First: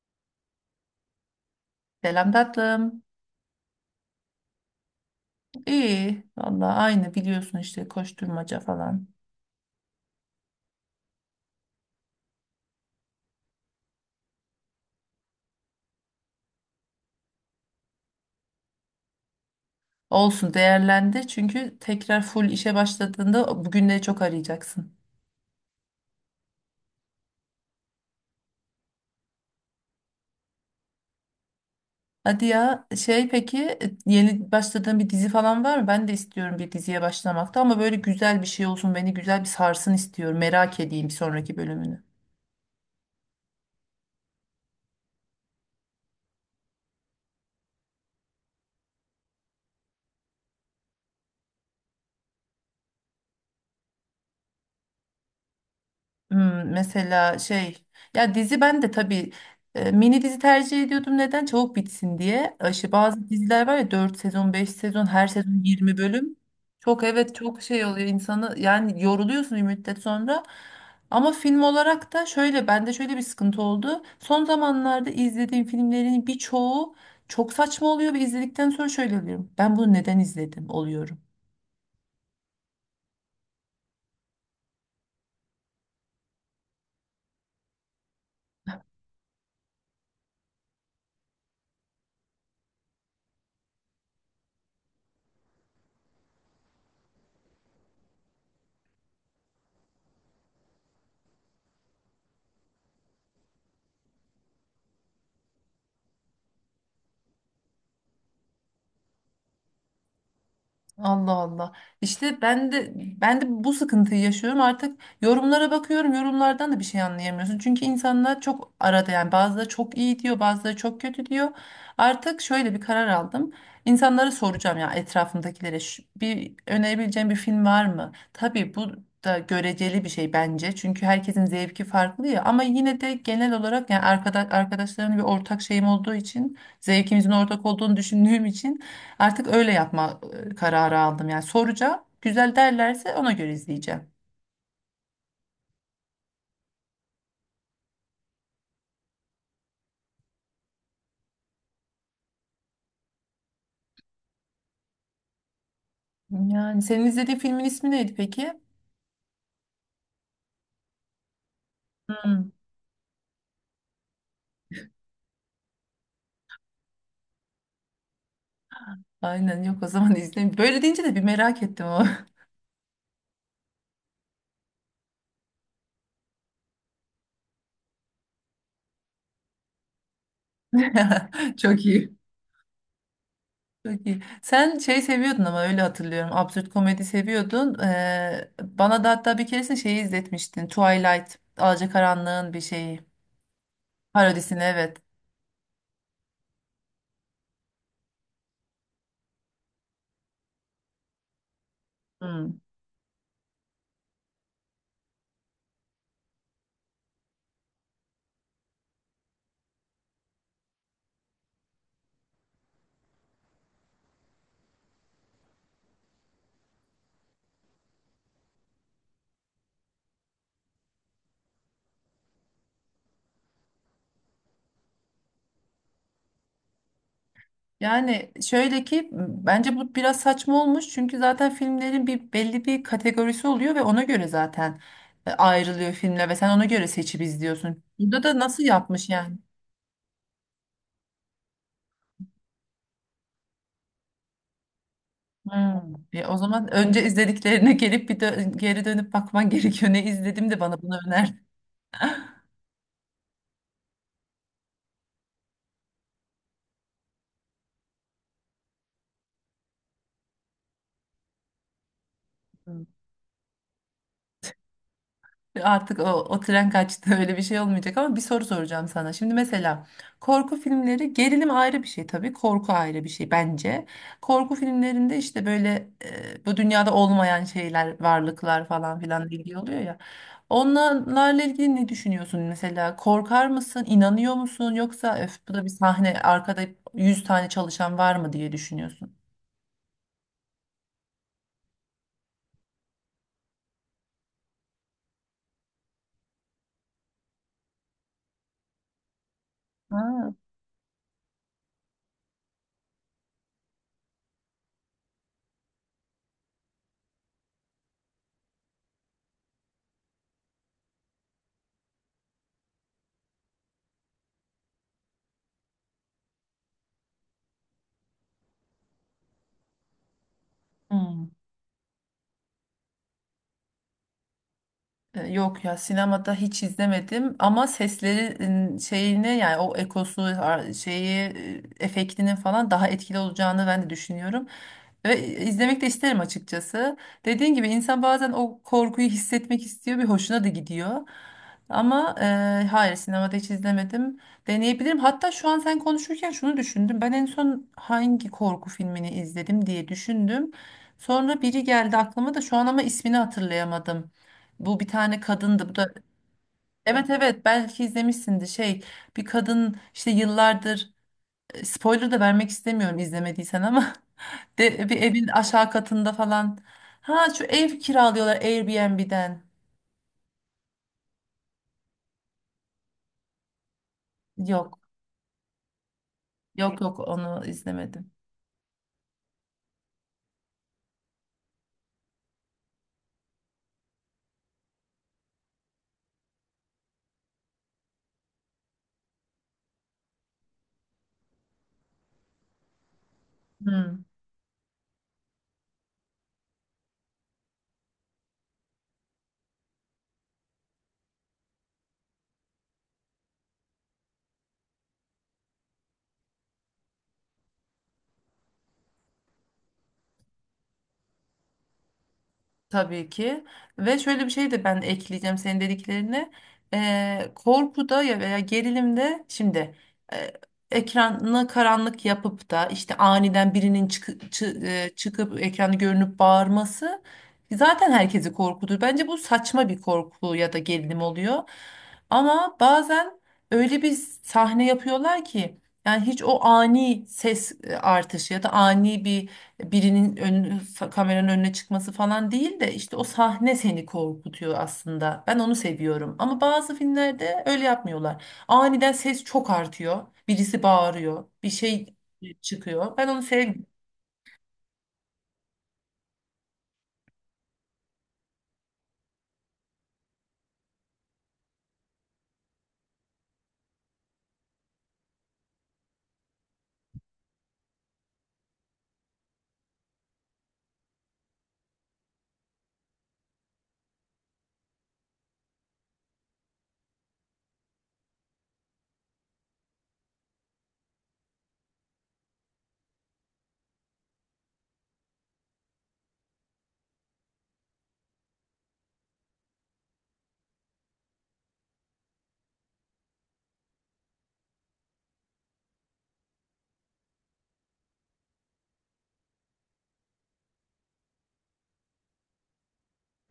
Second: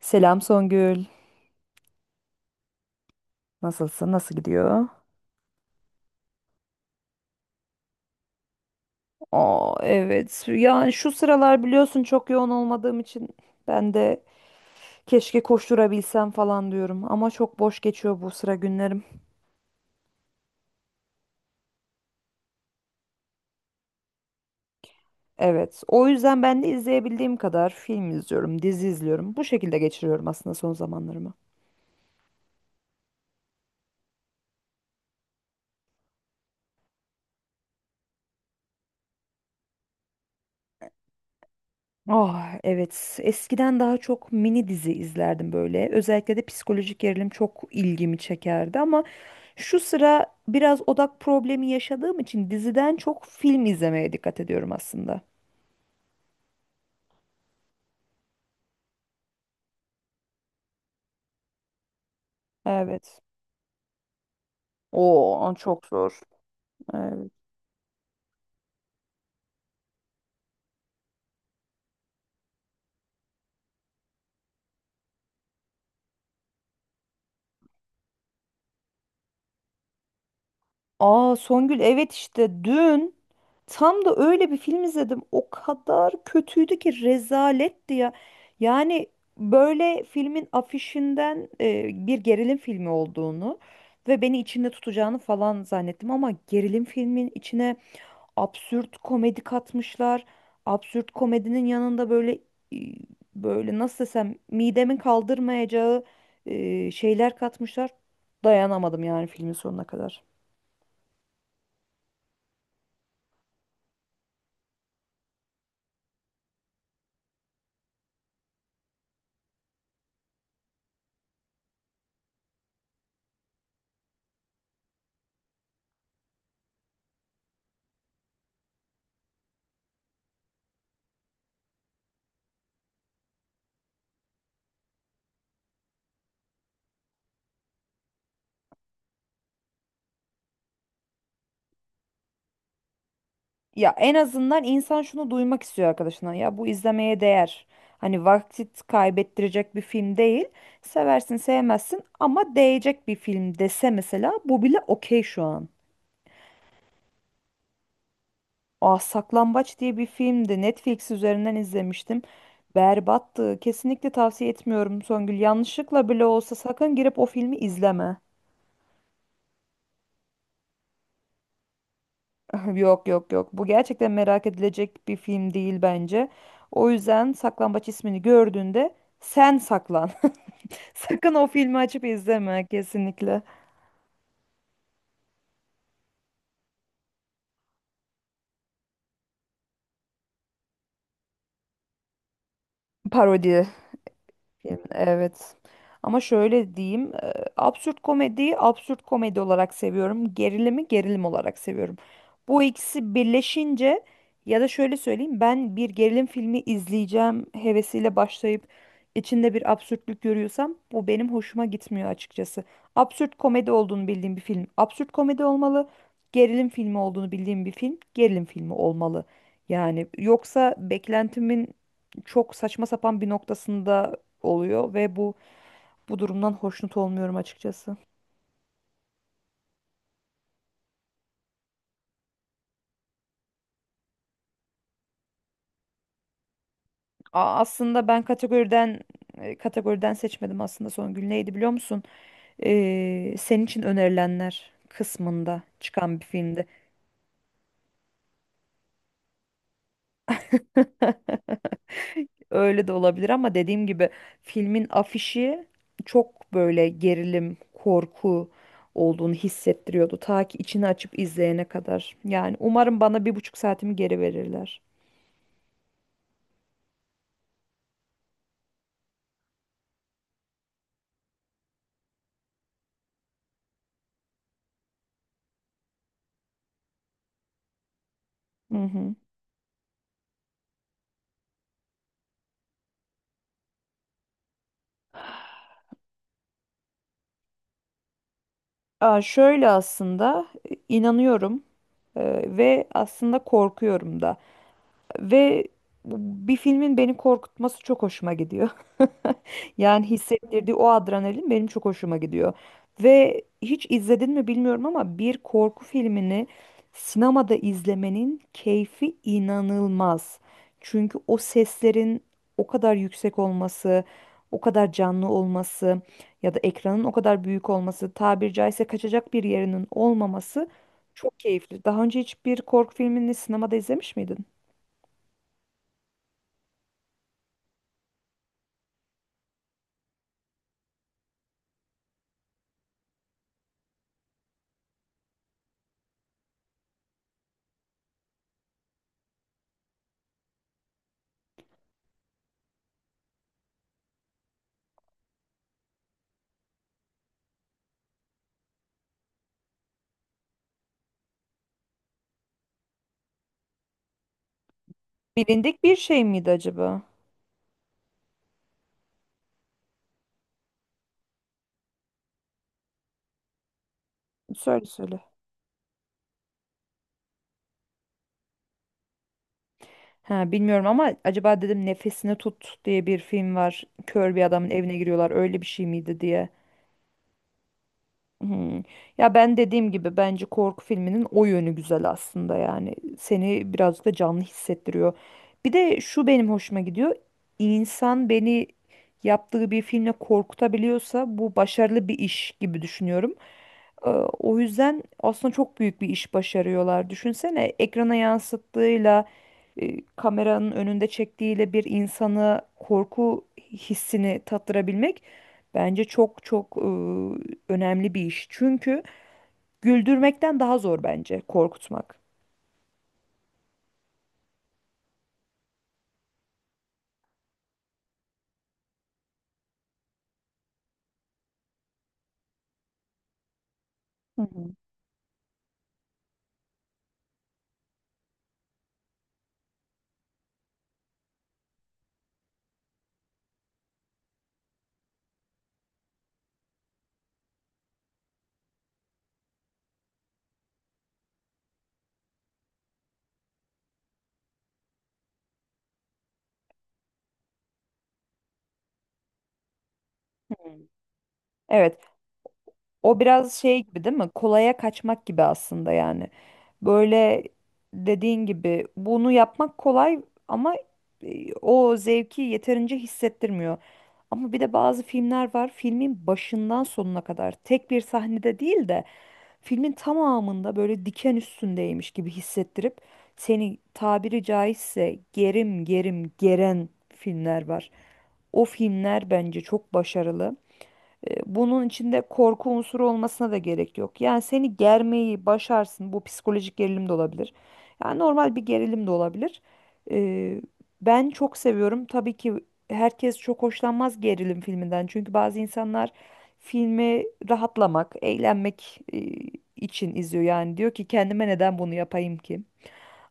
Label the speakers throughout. Speaker 1: Selam Songül.
Speaker 2: Selam tatlım.
Speaker 1: Nasılsın? Nasıl gidiyor?
Speaker 2: İyi. Vallahi aynı biliyorsun işte koşturmaca falan.
Speaker 1: Aa, evet. Yani şu sıralar biliyorsun çok yoğun olmadığım için ben de keşke koşturabilsem falan diyorum. Ama çok boş geçiyor bu sıra günlerim.
Speaker 2: Olsun değerlendi çünkü tekrar full işe başladığında bugünleri çok arayacaksın.
Speaker 1: Evet. O yüzden ben de izleyebildiğim kadar film izliyorum, dizi izliyorum. Bu şekilde geçiriyorum aslında son zamanlarımı.
Speaker 2: Hadi ya şey peki yeni başladığın bir dizi falan var mı? Ben de istiyorum bir diziye başlamakta ama böyle güzel bir şey olsun beni güzel bir sarsın istiyorum. Merak edeyim bir sonraki bölümünü.
Speaker 1: Ah, evet, eskiden daha çok mini dizi izlerdim, böyle özellikle de psikolojik gerilim çok ilgimi çekerdi, ama şu sıra biraz odak problemi yaşadığım için diziden çok film izlemeye dikkat ediyorum aslında.
Speaker 2: Hmm, mesela şey ya dizi ben de tabii mini dizi tercih ediyordum neden çabuk bitsin diye. İşte
Speaker 1: Evet.
Speaker 2: bazı diziler var ya 4 sezon 5 sezon her
Speaker 1: Oo, o
Speaker 2: sezon
Speaker 1: çok
Speaker 2: 20
Speaker 1: zor.
Speaker 2: bölüm. Çok
Speaker 1: Evet.
Speaker 2: evet çok şey oluyor insanı yani yoruluyorsun bir müddet sonra. Ama film olarak da şöyle bende şöyle bir sıkıntı oldu. Son zamanlarda izlediğim filmlerin birçoğu çok saçma oluyor ve izledikten sonra şöyle oluyorum. Ben bunu neden izledim oluyorum.
Speaker 1: Aa, Songül, evet, işte dün tam da öyle bir film izledim. O kadar kötüydü ki rezaletti ya. Yani böyle filmin afişinden bir gerilim filmi olduğunu ve beni içinde tutacağını falan zannettim, ama gerilim filmin içine absürt komedi katmışlar. Absürt komedinin yanında böyle e, böyle nasıl desem midemin kaldırmayacağı şeyler katmışlar. Dayanamadım yani filmin sonuna kadar.
Speaker 2: Allah Allah. İşte ben de bu sıkıntıyı yaşıyorum. Artık yorumlara bakıyorum. Yorumlardan da bir şey anlayamıyorsun. Çünkü insanlar çok arada yani bazıları çok iyi diyor, bazıları çok kötü diyor. Artık şöyle bir karar aldım. İnsanlara soracağım ya etrafımdakilere, "Şu- bir önerebileceğim bir film var mı?" Tabii bu da göreceli bir şey bence. Çünkü herkesin zevki farklı ya ama yine de genel olarak yani arkadaşlarımla bir ortak şeyim olduğu için, zevkimizin ortak olduğunu düşündüğüm için artık öyle yapma kararı aldım. Yani soracağım. Güzel derlerse ona göre
Speaker 1: Ya
Speaker 2: izleyeceğim.
Speaker 1: en azından insan şunu duymak istiyor arkadaşına. Ya bu izlemeye değer. Hani vakit kaybettirecek bir film değil. Seversin sevmezsin ama değecek bir film dese mesela bu bile okey şu an.
Speaker 2: Yani senin izlediğin filmin ismi neydi peki?
Speaker 1: Aa, Saklambaç diye bir filmdi. Netflix üzerinden izlemiştim.
Speaker 2: Hmm,
Speaker 1: Berbattı. Kesinlikle tavsiye etmiyorum Songül. Yanlışlıkla bile olsa sakın girip o filmi izleme.
Speaker 2: aynen yok o zaman izleyeyim. Böyle deyince de bir merak ettim o.
Speaker 1: Yok yok yok. Bu gerçekten merak edilecek bir film değil bence. O yüzden Saklambaç ismini gördüğünde sen saklan. Sakın o filmi
Speaker 2: Çok
Speaker 1: açıp
Speaker 2: iyi.
Speaker 1: izleme kesinlikle.
Speaker 2: Çok iyi. Sen şey seviyordun ama öyle hatırlıyorum. Absürt komedi seviyordun. Bana da hatta bir keresinde şeyi izletmiştin. Twilight, Alacakaranlığın bir şeyi.
Speaker 1: Parodi.
Speaker 2: Parodisini
Speaker 1: Film,
Speaker 2: evet.
Speaker 1: evet. Ama şöyle diyeyim, absürt komediyi absürt komedi olarak seviyorum. Gerilimi gerilim olarak seviyorum.
Speaker 2: Hmm.
Speaker 1: Bu ikisi birleşince ya da şöyle söyleyeyim, ben bir gerilim filmi izleyeceğim hevesiyle başlayıp içinde bir absürtlük görüyorsam bu benim hoşuma gitmiyor açıkçası. Absürt komedi olduğunu bildiğim bir film absürt komedi olmalı. Gerilim filmi olduğunu bildiğim bir film gerilim filmi olmalı. Yani yoksa beklentimin çok saçma sapan bir noktasında oluyor ve bu durumdan hoşnut olmuyorum açıkçası.
Speaker 2: Yani şöyle ki bence bu biraz saçma olmuş çünkü zaten filmlerin bir belli bir kategorisi oluyor ve ona göre zaten ayrılıyor filmler ve sen ona göre seçip izliyorsun.
Speaker 1: Aslında ben
Speaker 2: Burada da nasıl yapmış yani?
Speaker 1: kategoriden seçmedim, aslında son gün neydi biliyor musun? Senin için önerilenler kısmında
Speaker 2: Hmm.
Speaker 1: çıkan bir
Speaker 2: Ya o
Speaker 1: filmdi.
Speaker 2: zaman önce izlediklerine gelip geri dönüp bakman gerekiyor. Ne izledim de bana bunu öner.
Speaker 1: Öyle de olabilir ama dediğim gibi filmin afişi çok böyle gerilim, korku olduğunu hissettiriyordu. Ta ki içini açıp izleyene kadar. Yani umarım bana bir buçuk saatimi geri verirler.
Speaker 2: Artık o tren kaçtı, öyle bir şey olmayacak, ama bir soru soracağım sana. Şimdi mesela korku filmleri, gerilim ayrı bir şey tabii, korku ayrı bir şey bence. Korku filmlerinde işte böyle bu dünyada olmayan şeyler, varlıklar
Speaker 1: Hı
Speaker 2: falan
Speaker 1: hı.
Speaker 2: filan ilgili oluyor ya. Onlarla ilgili ne düşünüyorsun mesela? Korkar mısın, inanıyor musun, yoksa "Öf, bu da bir sahne arkada 100 tane çalışan var mı?" diye düşünüyorsun.
Speaker 1: Aa, şöyle aslında inanıyorum e, ve aslında korkuyorum da. Ve bir filmin beni korkutması çok hoşuma gidiyor. Yani
Speaker 2: Ha.
Speaker 1: hissettirdiği o adrenalin benim çok hoşuma gidiyor. Ve hiç izledin mi bilmiyorum ama bir korku filmini sinemada izlemenin keyfi inanılmaz. Çünkü o seslerin o kadar yüksek olması, o kadar canlı olması ya da ekranın o kadar büyük olması, tabir caizse kaçacak bir yerinin olmaması
Speaker 2: Hmm.
Speaker 1: çok keyifli. Daha önce hiçbir korku filmini sinemada izlemiş miydin?
Speaker 2: Yok ya, sinemada hiç izlemedim ama seslerin şeyine yani o ekosu şeyi efektinin falan daha etkili olacağını ben de düşünüyorum. Ve izlemek de isterim açıkçası. Dediğin gibi insan bazen o korkuyu hissetmek istiyor, bir hoşuna da gidiyor. Ama hayır, sinemada hiç izlemedim. Deneyebilirim. Hatta şu an sen konuşurken şunu düşündüm. Ben en son hangi korku filmini izledim diye düşündüm. Sonra biri geldi aklıma da şu an ama ismini hatırlayamadım. Bu bir tane kadındı. Bu
Speaker 1: Bilindik
Speaker 2: da
Speaker 1: bir şey miydi acaba?
Speaker 2: evet evet belki izlemişsindir şey, bir kadın işte yıllardır spoiler da vermek istemiyorum izlemediysen ama
Speaker 1: Söyle
Speaker 2: bir
Speaker 1: söyle.
Speaker 2: evin aşağı katında falan. Ha, şu ev kiralıyorlar Airbnb'den.
Speaker 1: Ha, bilmiyorum, ama acaba dedim Nefesini Tut diye bir film var. Kör bir adamın
Speaker 2: Yok
Speaker 1: evine giriyorlar, öyle bir şey miydi diye.
Speaker 2: yok yok, onu izlemedim.
Speaker 1: Hmm. Ya ben dediğim gibi bence korku filminin o yönü güzel aslında, yani seni birazcık da canlı hissettiriyor. Bir de şu benim hoşuma gidiyor. İnsan beni yaptığı bir filmle korkutabiliyorsa bu başarılı bir iş gibi düşünüyorum.
Speaker 2: Hmm.
Speaker 1: Ee, O yüzden aslında çok büyük bir iş başarıyorlar. Düşünsene ekrana yansıttığıyla kameranın önünde çektiğiyle bir insanı korku hissini tattırabilmek bence çok çok önemli bir iş. Çünkü güldürmekten daha zor bence korkutmak.
Speaker 2: Tabii ki. Ve şöyle bir şey de ben ekleyeceğim senin dediklerine. Korkuda ya veya gerilimde, şimdi e, ekranı karanlık yapıp da işte aniden birinin
Speaker 1: Hı hı.
Speaker 2: çıkıp ekranı görünüp bağırması zaten herkesi korkutur. Bence bu saçma bir korku ya da gerilim oluyor. Ama bazen öyle bir sahne yapıyorlar ki yani hiç o ani ses artışı ya da ani bir birinin kameranın önüne çıkması falan değil de işte o sahne seni korkutuyor aslında. Ben onu seviyorum. Ama bazı filmlerde öyle yapmıyorlar. Aniden ses çok artıyor. Birisi bağırıyor. Bir şey
Speaker 1: Evet.
Speaker 2: çıkıyor. Ben
Speaker 1: O
Speaker 2: onu
Speaker 1: biraz
Speaker 2: sevmiyorum.
Speaker 1: şey gibi değil mi? Kolaya kaçmak gibi aslında yani. Böyle dediğin gibi bunu yapmak kolay ama o zevki yeterince hissettirmiyor. Ama bir de bazı filmler var. Filmin başından sonuna kadar tek bir sahnede değil de filmin tamamında böyle diken üstündeymiş gibi hissettirip seni tabiri caizse gerim gerim geren filmler var. O filmler bence çok başarılı. Bunun içinde korku unsuru olmasına da gerek yok. Yani seni germeyi başarsın. Bu psikolojik gerilim de olabilir. Yani normal bir gerilim de olabilir. E, ben çok seviyorum. Tabii ki herkes çok hoşlanmaz gerilim filminden. Çünkü bazı insanlar filmi rahatlamak, eğlenmek için izliyor. Yani diyor ki kendime, neden bunu yapayım ki?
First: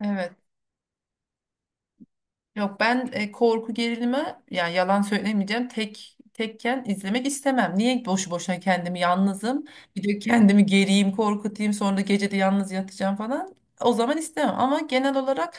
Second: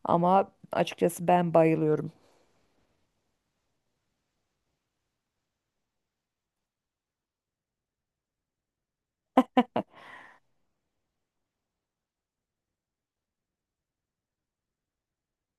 Speaker 2: Evet.
Speaker 1: Ama açıkçası ben bayılıyorum.
Speaker 2: Yok, ben korku gerilimi yani yalan söylemeyeceğim tek tekken izlemek istemem. Niye boşu boşuna kendimi yalnızım bir de kendimi geriyim korkutayım, sonra da gece de yalnız yatacağım falan, o zaman istemem. Ama genel olarak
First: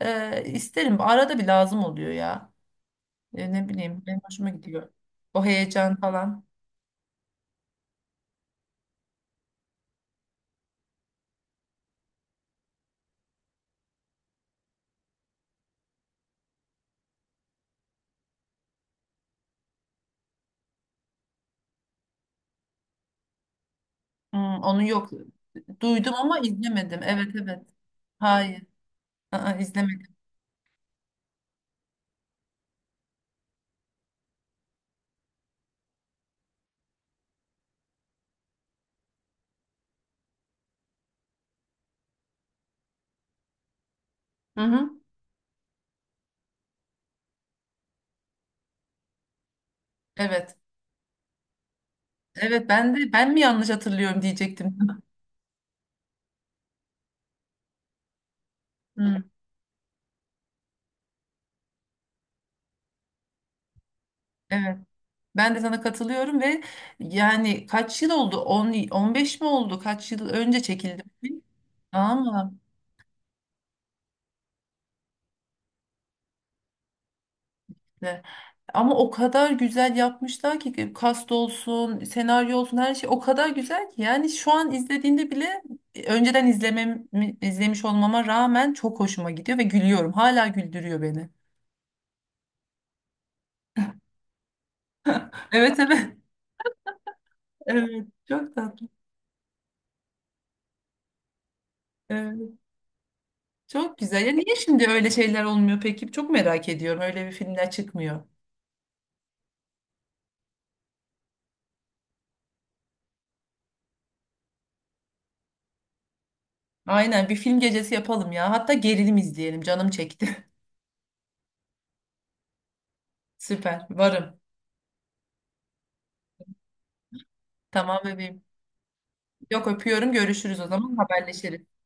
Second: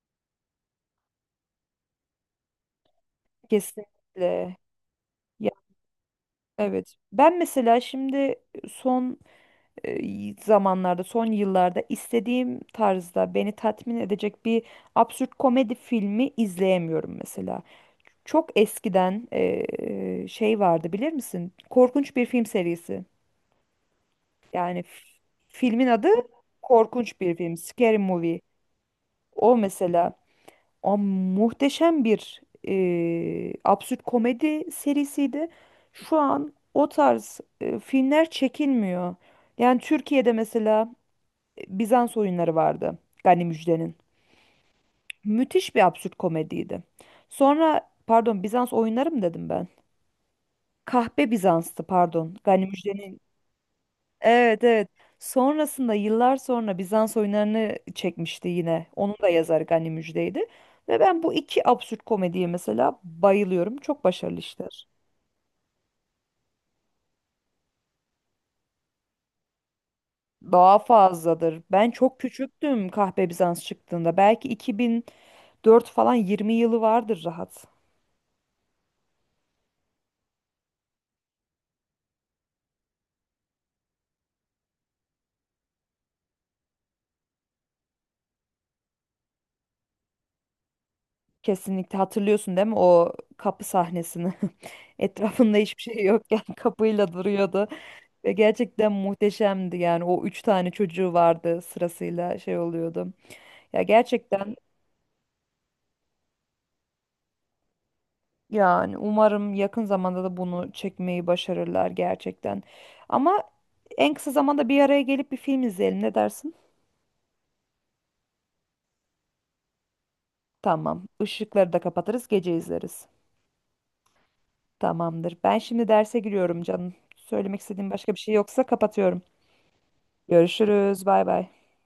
Speaker 2: isterim, arada bir lazım oluyor ya. Ne bileyim benim hoşuma
Speaker 1: Kesinlikle.
Speaker 2: gidiyor o
Speaker 1: Ya,
Speaker 2: heyecan falan.
Speaker 1: evet. Ben mesela şimdi son zamanlarda, son yıllarda istediğim tarzda beni tatmin edecek bir absürt komedi filmi izleyemiyorum mesela. Çok eskiden şey vardı, bilir misin? Korkunç bir film serisi.
Speaker 2: Hmm,
Speaker 1: Yani
Speaker 2: onu yok,
Speaker 1: filmin adı
Speaker 2: duydum ama izlemedim.
Speaker 1: Korkunç Bir
Speaker 2: Evet
Speaker 1: Film,
Speaker 2: evet,
Speaker 1: Scary Movie.
Speaker 2: hayır. Aa,
Speaker 1: O mesela
Speaker 2: izlemedim.
Speaker 1: o muhteşem bir absürt komedi serisiydi. Şu an o tarz filmler çekilmiyor. Yani Türkiye'de mesela Bizans Oyunları vardı, Gani Müjde'nin.
Speaker 2: Hı hı.
Speaker 1: Müthiş bir absürt komediydi. Sonra pardon, Bizans Oyunları mı dedim ben?
Speaker 2: Evet
Speaker 1: Kahpe Bizans'tı pardon. Gani
Speaker 2: evet, ben de
Speaker 1: Müjde'nin.
Speaker 2: "Ben mi yanlış hatırlıyorum?"
Speaker 1: Evet
Speaker 2: diyecektim.
Speaker 1: evet. Sonrasında yıllar sonra Bizans Oyunları'nı çekmişti yine. Onun
Speaker 2: Hı,
Speaker 1: da yazarı Gani Müjde'ydi. Ve ben bu iki absürt komediye mesela bayılıyorum. Çok başarılı
Speaker 2: evet.
Speaker 1: işler.
Speaker 2: Ben de sana katılıyorum ve yani kaç yıl oldu? 10, 15 mi oldu? Kaç yıl önce
Speaker 1: Daha
Speaker 2: çekildi bu film?
Speaker 1: fazladır. Ben çok
Speaker 2: Ama
Speaker 1: küçüktüm Kahpe Bizans çıktığında. Belki 2004 falan, 20 yılı vardır rahat.
Speaker 2: işte. Ama o kadar güzel yapmışlar ki, kast olsun, senaryo olsun her şey o kadar güzel ki yani şu an izlediğinde bile önceden izlemiş olmama rağmen çok hoşuma gidiyor ve gülüyorum. Hala güldürüyor beni.
Speaker 1: Kesinlikle hatırlıyorsun değil mi o kapı sahnesini? Etrafında
Speaker 2: Evet
Speaker 1: hiçbir şey
Speaker 2: evet.
Speaker 1: yokken kapıyla duruyordu
Speaker 2: Evet,
Speaker 1: ve
Speaker 2: çok tatlı.
Speaker 1: gerçekten muhteşemdi, yani o üç tane çocuğu vardı, sırasıyla
Speaker 2: Evet,
Speaker 1: şey oluyordu. Ya
Speaker 2: çok güzel. Ya
Speaker 1: gerçekten,
Speaker 2: niye şimdi öyle şeyler olmuyor peki? Çok merak ediyorum. Öyle bir filmler çıkmıyor.
Speaker 1: yani umarım yakın zamanda da bunu çekmeyi başarırlar gerçekten. Ama en kısa zamanda bir araya gelip bir film izleyelim, ne dersin?
Speaker 2: Aynen, bir film gecesi yapalım ya. Hatta gerilim izleyelim. Canım çekti.
Speaker 1: Tamam. Işıkları da kapatırız, gece izleriz.
Speaker 2: Süper. Varım.
Speaker 1: Tamamdır. Ben şimdi derse giriyorum canım. Söylemek istediğim
Speaker 2: Tamam
Speaker 1: başka bir şey
Speaker 2: bebeğim.
Speaker 1: yoksa kapatıyorum.
Speaker 2: Yok, öpüyorum. Görüşürüz o zaman.
Speaker 1: Görüşürüz. Bay bay.
Speaker 2: Haberleşiriz.